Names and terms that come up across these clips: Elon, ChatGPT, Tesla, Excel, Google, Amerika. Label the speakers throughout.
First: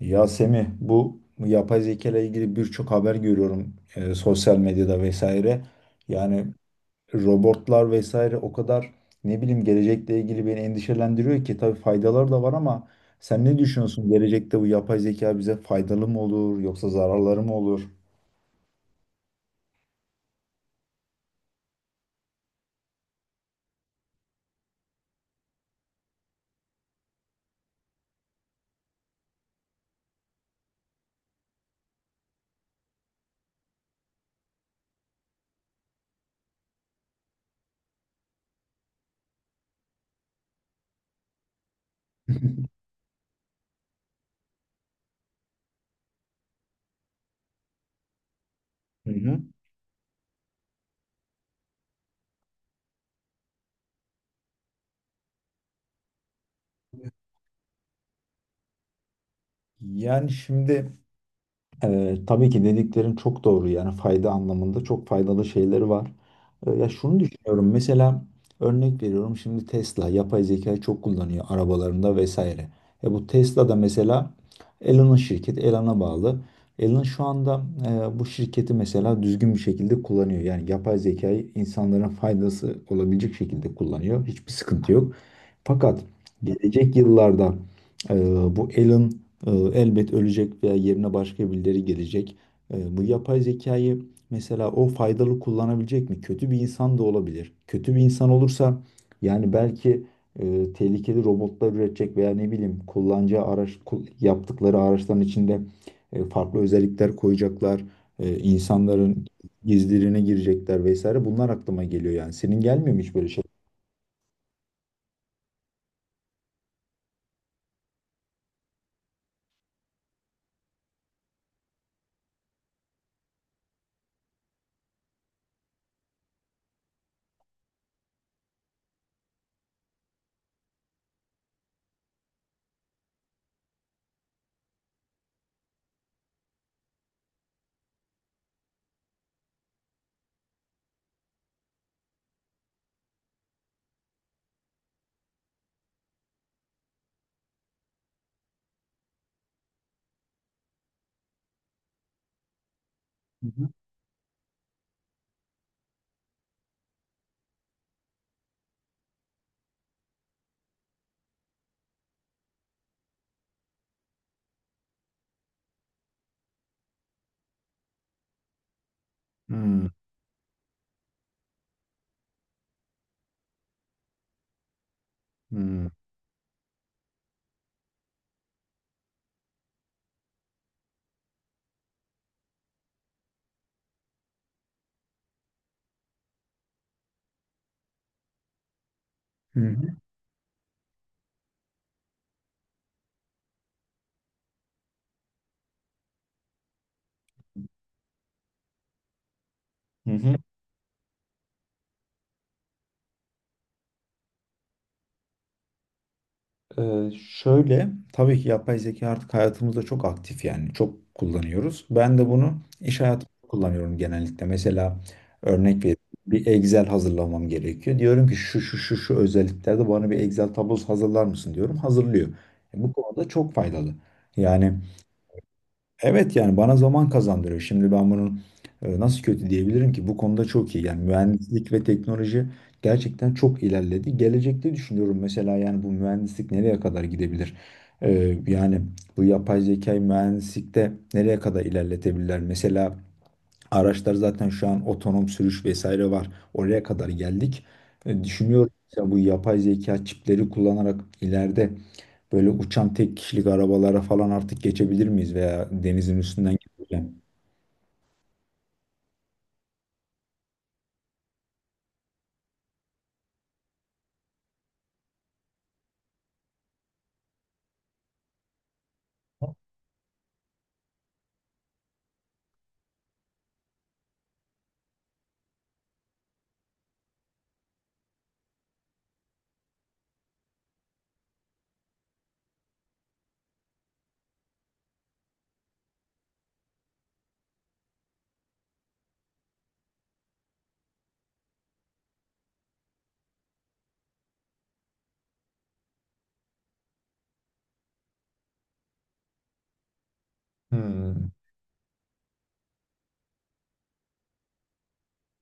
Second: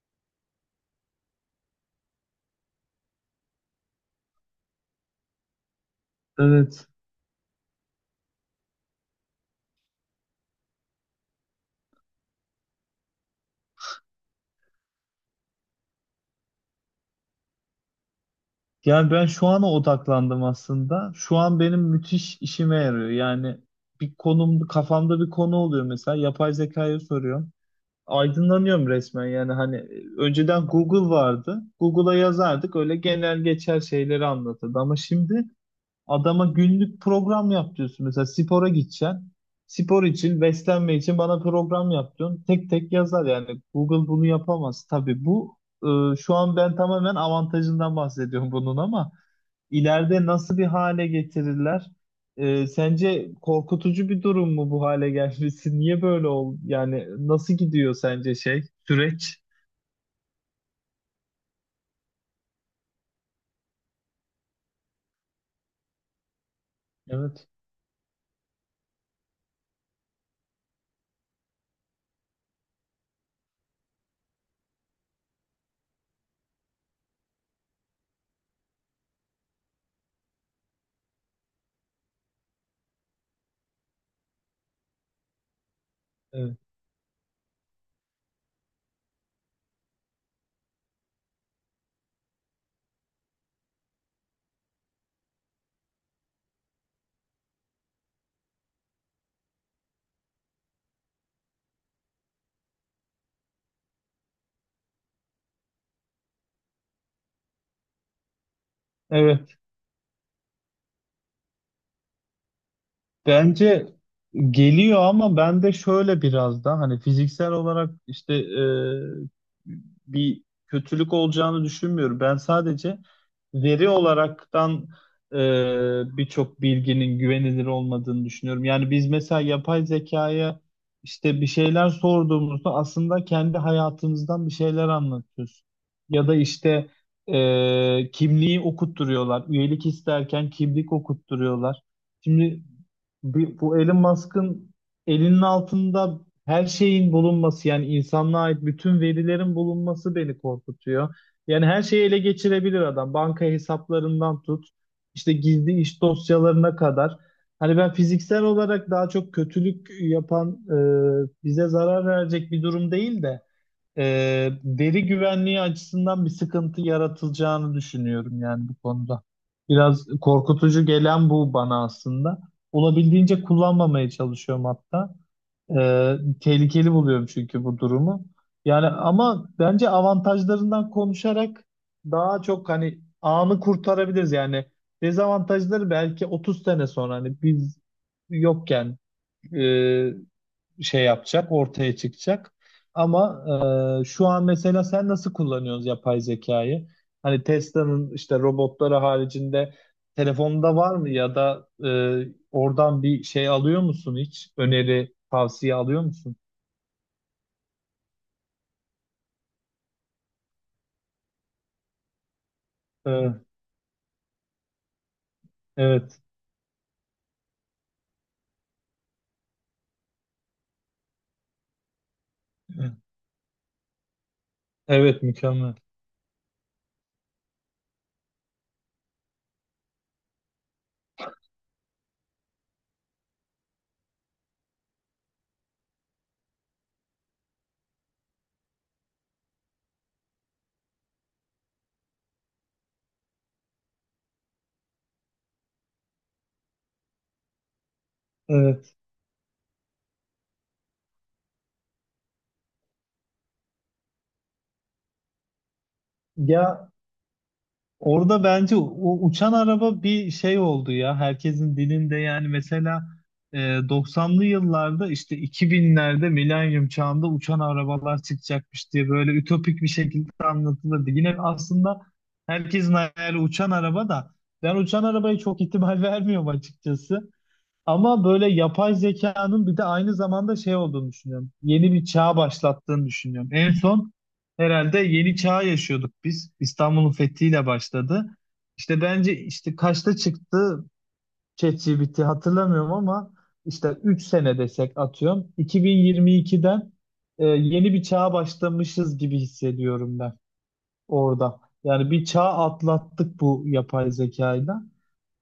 Speaker 1: Ya Semih, bu yapay zeka ile ilgili birçok haber görüyorum, sosyal medyada vesaire. Yani
Speaker 2: Evet.
Speaker 1: robotlar vesaire o kadar ne bileyim, gelecekle ilgili beni endişelendiriyor ki, tabii faydaları da var ama sen ne düşünüyorsun? Gelecekte bu yapay zeka bize faydalı mı olur yoksa zararları mı olur?
Speaker 2: Yani ben şu ana odaklandım aslında. Şu an benim müthiş işime yarıyor. Yani bir konum, kafamda bir konu oluyor mesela. Yapay zekaya soruyorum. Aydınlanıyorum resmen yani hani önceden Google vardı. Google'a yazardık öyle genel geçer şeyleri anlatırdı. Ama şimdi adama günlük program yap diyorsun. Mesela spora gideceksin. Spor için, beslenme için bana program yap diyorsun. Tek tek yazar yani. Google bunu yapamaz. Tabii bu şu an ben tamamen avantajından bahsediyorum bunun,
Speaker 1: Hı
Speaker 2: ama
Speaker 1: hı.
Speaker 2: ileride nasıl bir hale getirirler? Sence korkutucu bir durum mu bu hale gelmesi? Niye böyle oldu? Yani nasıl gidiyor sence süreç?
Speaker 1: Yani şimdi, tabii ki dediklerin çok doğru, yani fayda anlamında çok faydalı şeyleri var. Ya şunu
Speaker 2: Evet.
Speaker 1: düşünüyorum, mesela örnek veriyorum, şimdi Tesla yapay zekayı çok kullanıyor arabalarında vesaire. Bu Tesla da mesela Elon'un şirketi, Elon'a bağlı. Elon şu anda bu şirketi mesela düzgün bir şekilde kullanıyor. Yani yapay zekayı insanların faydası olabilecek şekilde kullanıyor. Hiçbir sıkıntı yok. Fakat
Speaker 2: Evet.
Speaker 1: gelecek yıllarda e, bu Alan e, elbet ölecek veya yerine başka birileri gelecek. Bu yapay zekayı mesela o faydalı kullanabilecek mi? Kötü bir insan da olabilir. Kötü bir insan olursa yani belki tehlikeli robotlar üretecek veya ne bileyim, kullanacağı araç yaptıkları araçların içinde farklı özellikler koyacaklar. İnsanların
Speaker 2: Evet.
Speaker 1: gizlerine girecekler vesaire. Bunlar aklıma geliyor yani. Senin gelmiyor mu hiç böyle şey?
Speaker 2: Bence geliyor, ama ben de şöyle biraz da hani fiziksel olarak bir kötülük olacağını düşünmüyorum. Ben sadece veri olaraktan e, birçok bilginin güvenilir olmadığını düşünüyorum. Yani biz mesela yapay zekaya işte bir şeyler sorduğumuzda aslında kendi hayatımızdan bir şeyler anlatıyoruz. Ya da işte kimliği okutturuyorlar. Üyelik isterken kimlik okutturuyorlar. Şimdi bir, bu Elon Musk'ın elinin altında her şeyin bulunması, yani insanlığa ait bütün verilerin bulunması beni korkutuyor. Yani her şeyi ele geçirebilir adam. Banka
Speaker 1: Hı hı.
Speaker 2: hesaplarından tut, işte gizli iş dosyalarına kadar. Hani ben fiziksel olarak daha çok kötülük yapan, bize zarar verecek bir durum değil de veri güvenliği açısından bir sıkıntı yaratılacağını düşünüyorum yani bu konuda.
Speaker 1: Hmm.
Speaker 2: Biraz korkutucu gelen bu bana aslında. Olabildiğince kullanmamaya çalışıyorum hatta.
Speaker 1: Hmm.
Speaker 2: Ee, Tehlikeli buluyorum çünkü bu durumu. Yani ama bence avantajlarından konuşarak daha çok hani anı kurtarabiliriz yani. Dezavantajları belki 30 sene sonra hani biz yokken
Speaker 1: Hı hı.
Speaker 2: e, şey yapacak, ortaya çıkacak. Ama şu an mesela sen nasıl kullanıyorsun yapay zekayı? Hani Tesla'nın işte robotları haricinde
Speaker 1: Hı hı.
Speaker 2: telefonda var mı, ya da oradan bir şey alıyor musun hiç? Öneri, tavsiye alıyor musun?
Speaker 1: Şöyle, tabii ki yapay zeka artık hayatımızda çok aktif, yani çok kullanıyoruz. Ben de bunu iş hayatımda
Speaker 2: Evet,
Speaker 1: kullanıyorum genellikle. Mesela örnek bir,
Speaker 2: evet,
Speaker 1: bir Excel hazırlamam gerekiyor. Diyorum ki şu şu şu şu özelliklerde bana bir Excel tablosu hazırlar mısın diyorum. Hazırlıyor. Bu konuda çok faydalı. Yani
Speaker 2: evet, mükemmel.
Speaker 1: evet, yani bana zaman kazandırıyor. Şimdi ben bunun nasıl kötü diyebilirim ki? Bu konuda çok iyi. Yani mühendislik ve teknoloji gerçekten çok ilerledi. Gelecekte düşünüyorum mesela, yani bu mühendislik nereye kadar gidebilir? Yani bu yapay zekayı mühendislikte nereye kadar ilerletebilirler? Mesela araçlar zaten şu an otonom sürüş vesaire var. Oraya kadar geldik. Düşünüyorum
Speaker 2: Evet.
Speaker 1: mesela, bu yapay zeka çipleri kullanarak ileride böyle uçan tek kişilik arabalara falan artık geçebilir miyiz veya denizin üstünden
Speaker 2: Ya,
Speaker 1: geçebilir.
Speaker 2: orada bence o uçan araba bir şey oldu ya. Herkesin dilinde yani mesela e, 90'lı yıllarda işte 2000'lerde milenyum çağında uçan arabalar çıkacakmış diye böyle ütopik bir şekilde anlatılırdı. Yine aslında herkesin hayali uçan araba da, ben uçan arabaya çok ihtimal vermiyorum açıkçası. Ama böyle yapay zekanın bir de aynı zamanda şey olduğunu düşünüyorum. Yeni bir çağ başlattığını düşünüyorum. En son herhalde yeni çağ yaşıyorduk biz. İstanbul'un fethiyle başladı. İşte bence işte kaçta çıktı ChatGPT hatırlamıyorum ama işte 3 sene desek atıyorum. 2022'den yeni bir çağa başlamışız gibi hissediyorum ben
Speaker 1: Hmm.
Speaker 2: orada. Yani bir çağ atlattık bu yapay zekayla.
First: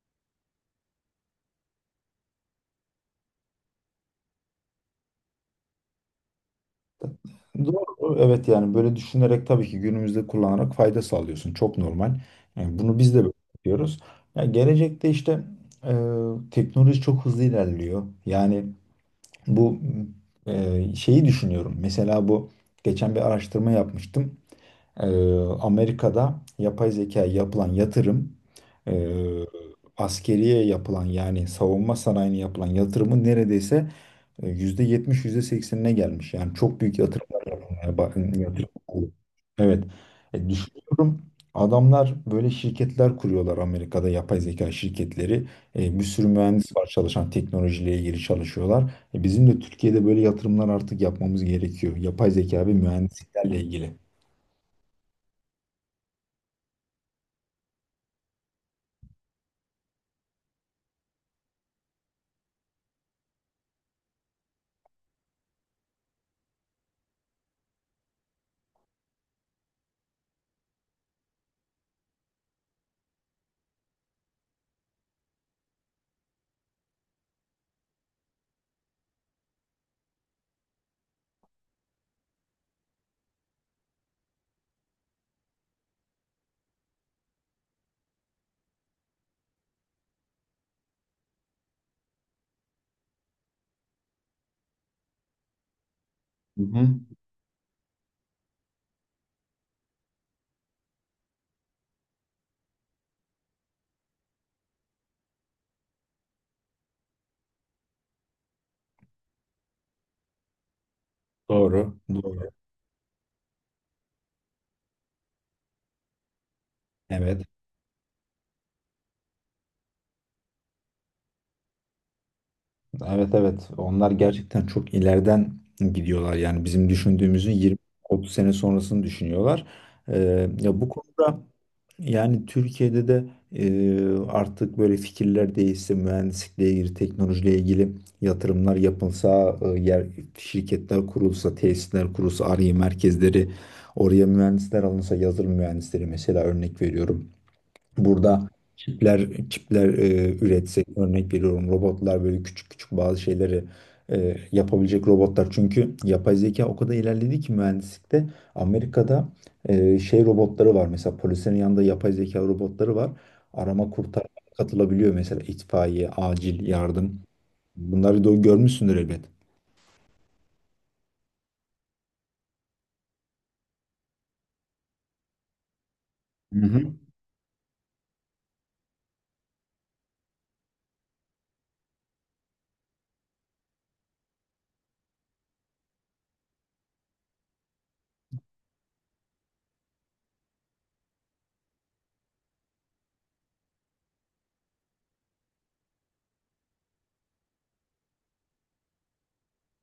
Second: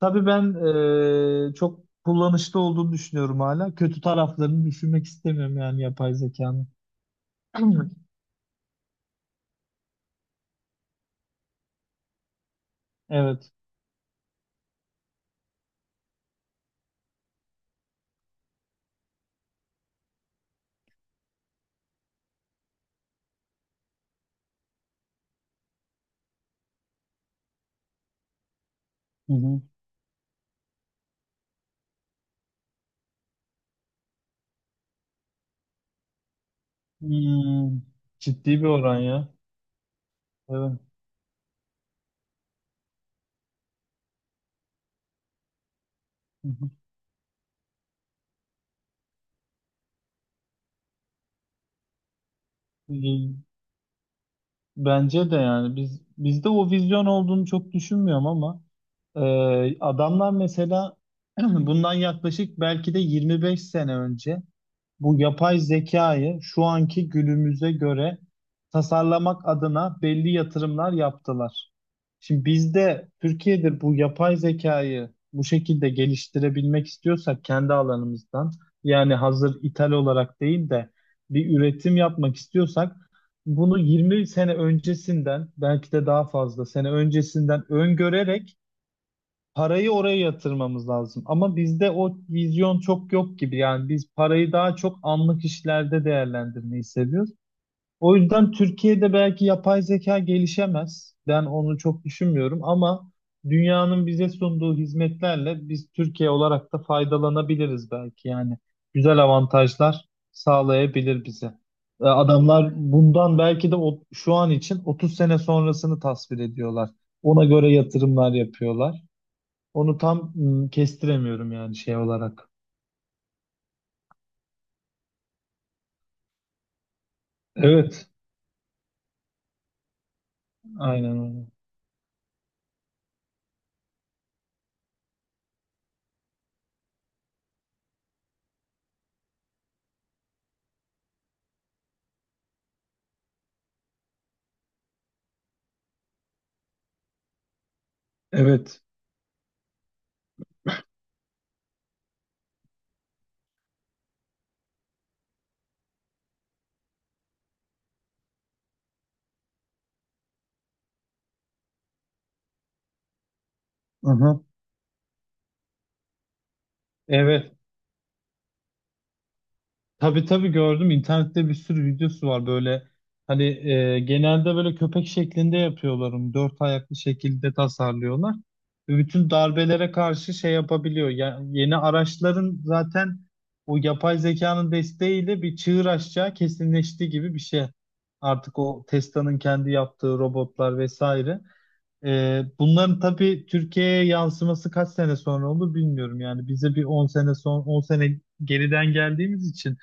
Speaker 2: Tabii ben çok kullanışlı olduğunu düşünüyorum hala. Kötü taraflarını düşünmek istemiyorum yani yapay zekanın.
Speaker 1: Doğru. Evet, yani böyle düşünerek tabii ki günümüzde kullanarak fayda sağlıyorsun. Çok normal. Yani bunu biz de böyle
Speaker 2: Evet.
Speaker 1: yapıyoruz. Ya gelecekte işte teknoloji çok hızlı ilerliyor. Yani bu şeyi düşünüyorum. Mesela bu geçen bir araştırma yapmıştım. Ee, Amerika'da yapay zekaya yapılan yatırım, e,
Speaker 2: Hı hı.
Speaker 1: askeriye yapılan, yani savunma sanayine yapılan yatırımın neredeyse %70 yüzde seksenine gelmiş. Yani çok büyük yatırımlar
Speaker 2: Hmm,
Speaker 1: yapılmaya ba-
Speaker 2: ciddi bir
Speaker 1: yatırım.
Speaker 2: oran
Speaker 1: Oluyor.
Speaker 2: ya.
Speaker 1: Evet.
Speaker 2: Evet.
Speaker 1: Düşünüyorum adamlar böyle şirketler kuruyorlar Amerika'da, yapay zeka şirketleri. Bir sürü
Speaker 2: Hı hı.
Speaker 1: mühendis var çalışan, teknolojiyle ilgili çalışıyorlar. Bizim de Türkiye'de böyle yatırımlar artık yapmamız gerekiyor. Yapay zeka ve
Speaker 2: İyi.
Speaker 1: mühendisliklerle ilgili.
Speaker 2: Bence de yani bizde o vizyon olduğunu çok düşünmüyorum, ama adamlar mesela bundan yaklaşık belki de 25 sene önce bu yapay zekayı şu anki günümüze göre tasarlamak adına belli yatırımlar yaptılar. Şimdi bizde Türkiye'de bu yapay zekayı bu şekilde geliştirebilmek istiyorsak kendi alanımızdan, yani hazır ithal olarak değil de bir üretim yapmak istiyorsak bunu 20 sene öncesinden belki de daha fazla sene öncesinden öngörerek parayı oraya yatırmamız lazım. Ama bizde o vizyon çok yok gibi. Yani biz parayı daha çok anlık işlerde
Speaker 1: Hı
Speaker 2: değerlendirmeyi
Speaker 1: hı.
Speaker 2: seviyoruz. O yüzden Türkiye'de belki yapay zeka gelişemez. Ben onu çok düşünmüyorum ama dünyanın bize sunduğu hizmetlerle biz Türkiye olarak da faydalanabiliriz belki. Yani güzel avantajlar sağlayabilir bize.
Speaker 1: Doğru. Doğru.
Speaker 2: Adamlar bundan belki de şu an için 30 sene sonrasını tasvir ediyorlar. Ona
Speaker 1: Evet.
Speaker 2: göre yatırımlar yapıyorlar. Onu tam kestiremiyorum yani şey olarak.
Speaker 1: Evet, evet. Onlar gerçekten çok ileriden gidiyorlar. Yani bizim düşündüğümüzün
Speaker 2: Evet,
Speaker 1: 20-30 sene sonrasını düşünüyorlar. Ya bu
Speaker 2: aynen
Speaker 1: konuda
Speaker 2: öyle.
Speaker 1: yani Türkiye'de de artık böyle fikirler değişse, mühendislikle ilgili, teknolojiyle ilgili yatırımlar yapılsa, yer şirketler kurulsa, tesisler kurulsa, Ar-Ge merkezleri, oraya mühendisler alınsa, yazılım mühendisleri mesela, örnek veriyorum. Burada
Speaker 2: Evet.
Speaker 1: çipler üretsek, örnek veriyorum robotlar, böyle küçük küçük bazı şeyleri yapabilecek robotlar. Çünkü yapay zeka o kadar ilerledi ki mühendislikte Amerika'da şey robotları var, mesela polislerin yanında yapay zeka robotları var. Arama kurtarma
Speaker 2: Aha.
Speaker 1: katılabiliyor mesela, itfaiye, acil yardım.
Speaker 2: Evet.
Speaker 1: Bunları da görmüşsündür elbet.
Speaker 2: Tabii tabii gördüm. İnternette bir sürü videosu var böyle. Hani genelde böyle köpek şeklinde yapıyorlar onu. Dört
Speaker 1: Hı hı.
Speaker 2: ayaklı şekilde tasarlıyorlar. Ve bütün darbelere karşı şey yapabiliyor. Ya, yeni araçların zaten o yapay zekanın desteğiyle bir çığır açacağı kesinleşti gibi bir şey. Artık o Tesla'nın kendi yaptığı robotlar vesaire. Bunların tabii Türkiye'ye yansıması kaç sene sonra olur bilmiyorum. Yani bize bir 10 sene geriden geldiğimiz için.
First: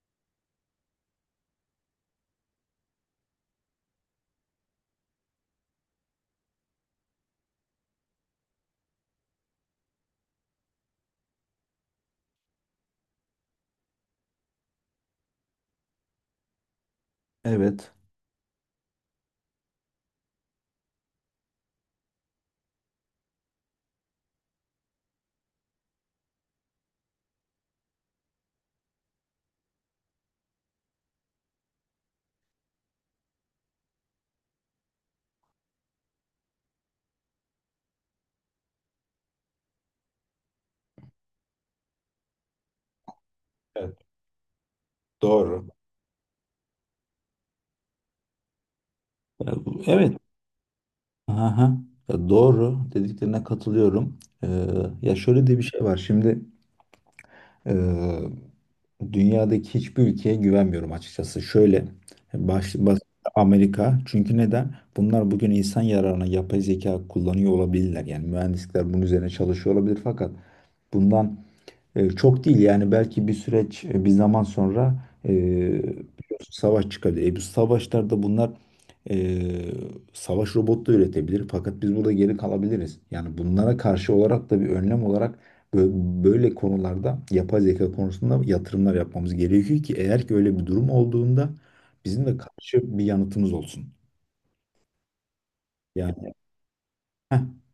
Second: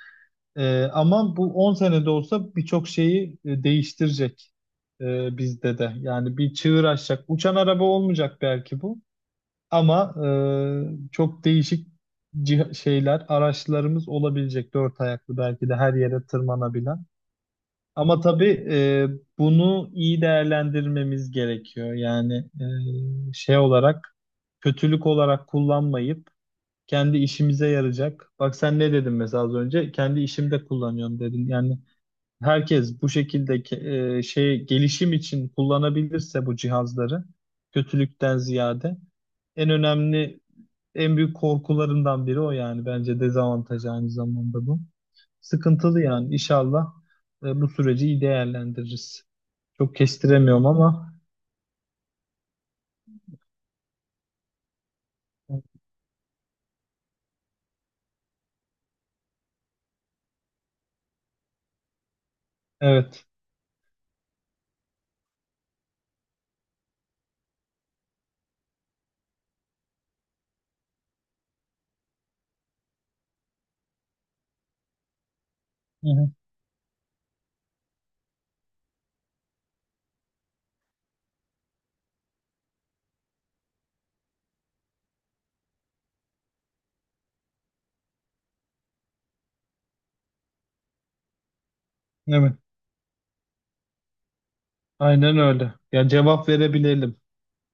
Speaker 2: Ama bu 10 senede olsa birçok şeyi değiştirecek bizde de. Yani bir çığır açacak. Uçan araba olmayacak belki bu, ama çok değişik şeyler, araçlarımız olabilecek. Dört ayaklı belki de her yere tırmanabilen.
Speaker 1: Evet.
Speaker 2: Ama tabii bunu iyi değerlendirmemiz gerekiyor. Yani şey olarak, kötülük olarak kullanmayıp kendi işimize yarayacak. Bak sen ne dedin mesela az önce? Kendi işimde kullanıyorum dedin. Yani herkes bu şekilde şey gelişim için kullanabilirse bu cihazları, kötülükten ziyade en önemli, en büyük korkularından biri o yani, bence dezavantaj
Speaker 1: Evet,
Speaker 2: aynı zamanda bu.
Speaker 1: doğru.
Speaker 2: Sıkıntılı yani, inşallah bu süreci iyi değerlendiririz. Çok
Speaker 1: Evet.
Speaker 2: kestiremiyorum ama
Speaker 1: Aha, ya doğru, dediklerine katılıyorum. Ee, Ya şöyle de bir şey var. Şimdi e, dünyadaki hiçbir ülkeye güvenmiyorum açıkçası. Şöyle baş, baş-
Speaker 2: evet.
Speaker 1: Amerika. Çünkü neden? Bunlar bugün insan yararına yapay zeka kullanıyor olabilirler. Yani mühendisler bunun üzerine çalışıyor olabilir, fakat bundan çok değil, yani belki bir süreç, bir zaman sonra
Speaker 2: Hı hı.
Speaker 1: biliyorsun savaş çıkabilir. Bu savaşlarda bunlar e, savaş robotu da üretebilir, fakat biz burada geri kalabiliriz. Yani bunlara karşı olarak da, bir önlem olarak böyle konularda, yapay zeka konusunda yatırımlar yapmamız gerekiyor ki eğer ki öyle bir durum olduğunda bizim de
Speaker 2: Evet.
Speaker 1: karşı bir yanıtımız olsun.
Speaker 2: Aynen öyle. Ya
Speaker 1: Yani
Speaker 2: cevap verebilelim.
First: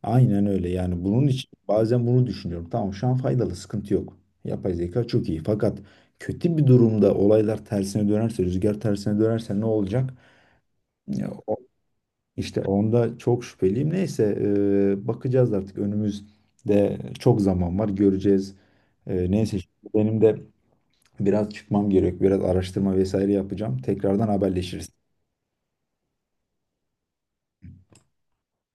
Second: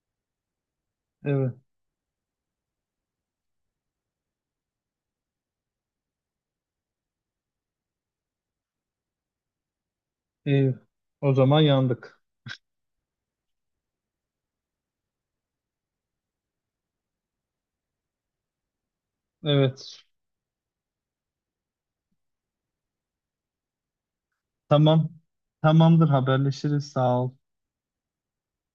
Speaker 1: aynen öyle, yani bunun için
Speaker 2: Evet.
Speaker 1: bazen bunu düşünüyorum. Tamam, şu an faydalı, sıkıntı yok. Yapay zeka çok iyi, fakat kötü bir durumda olaylar tersine dönerse, rüzgar tersine dönerse ne olacak?
Speaker 2: İyi.
Speaker 1: Ya,
Speaker 2: O zaman yandık.
Speaker 1: İşte onda çok şüpheliyim. Neyse, bakacağız artık, önümüzde çok zaman var, göreceğiz. Neyse, şimdi
Speaker 2: Evet.
Speaker 1: benim de biraz çıkmam gerek, biraz araştırma vesaire yapacağım. Tekrardan
Speaker 2: Tamam.
Speaker 1: haberleşiriz.
Speaker 2: Tamamdır, haberleşiriz. Sağ ol.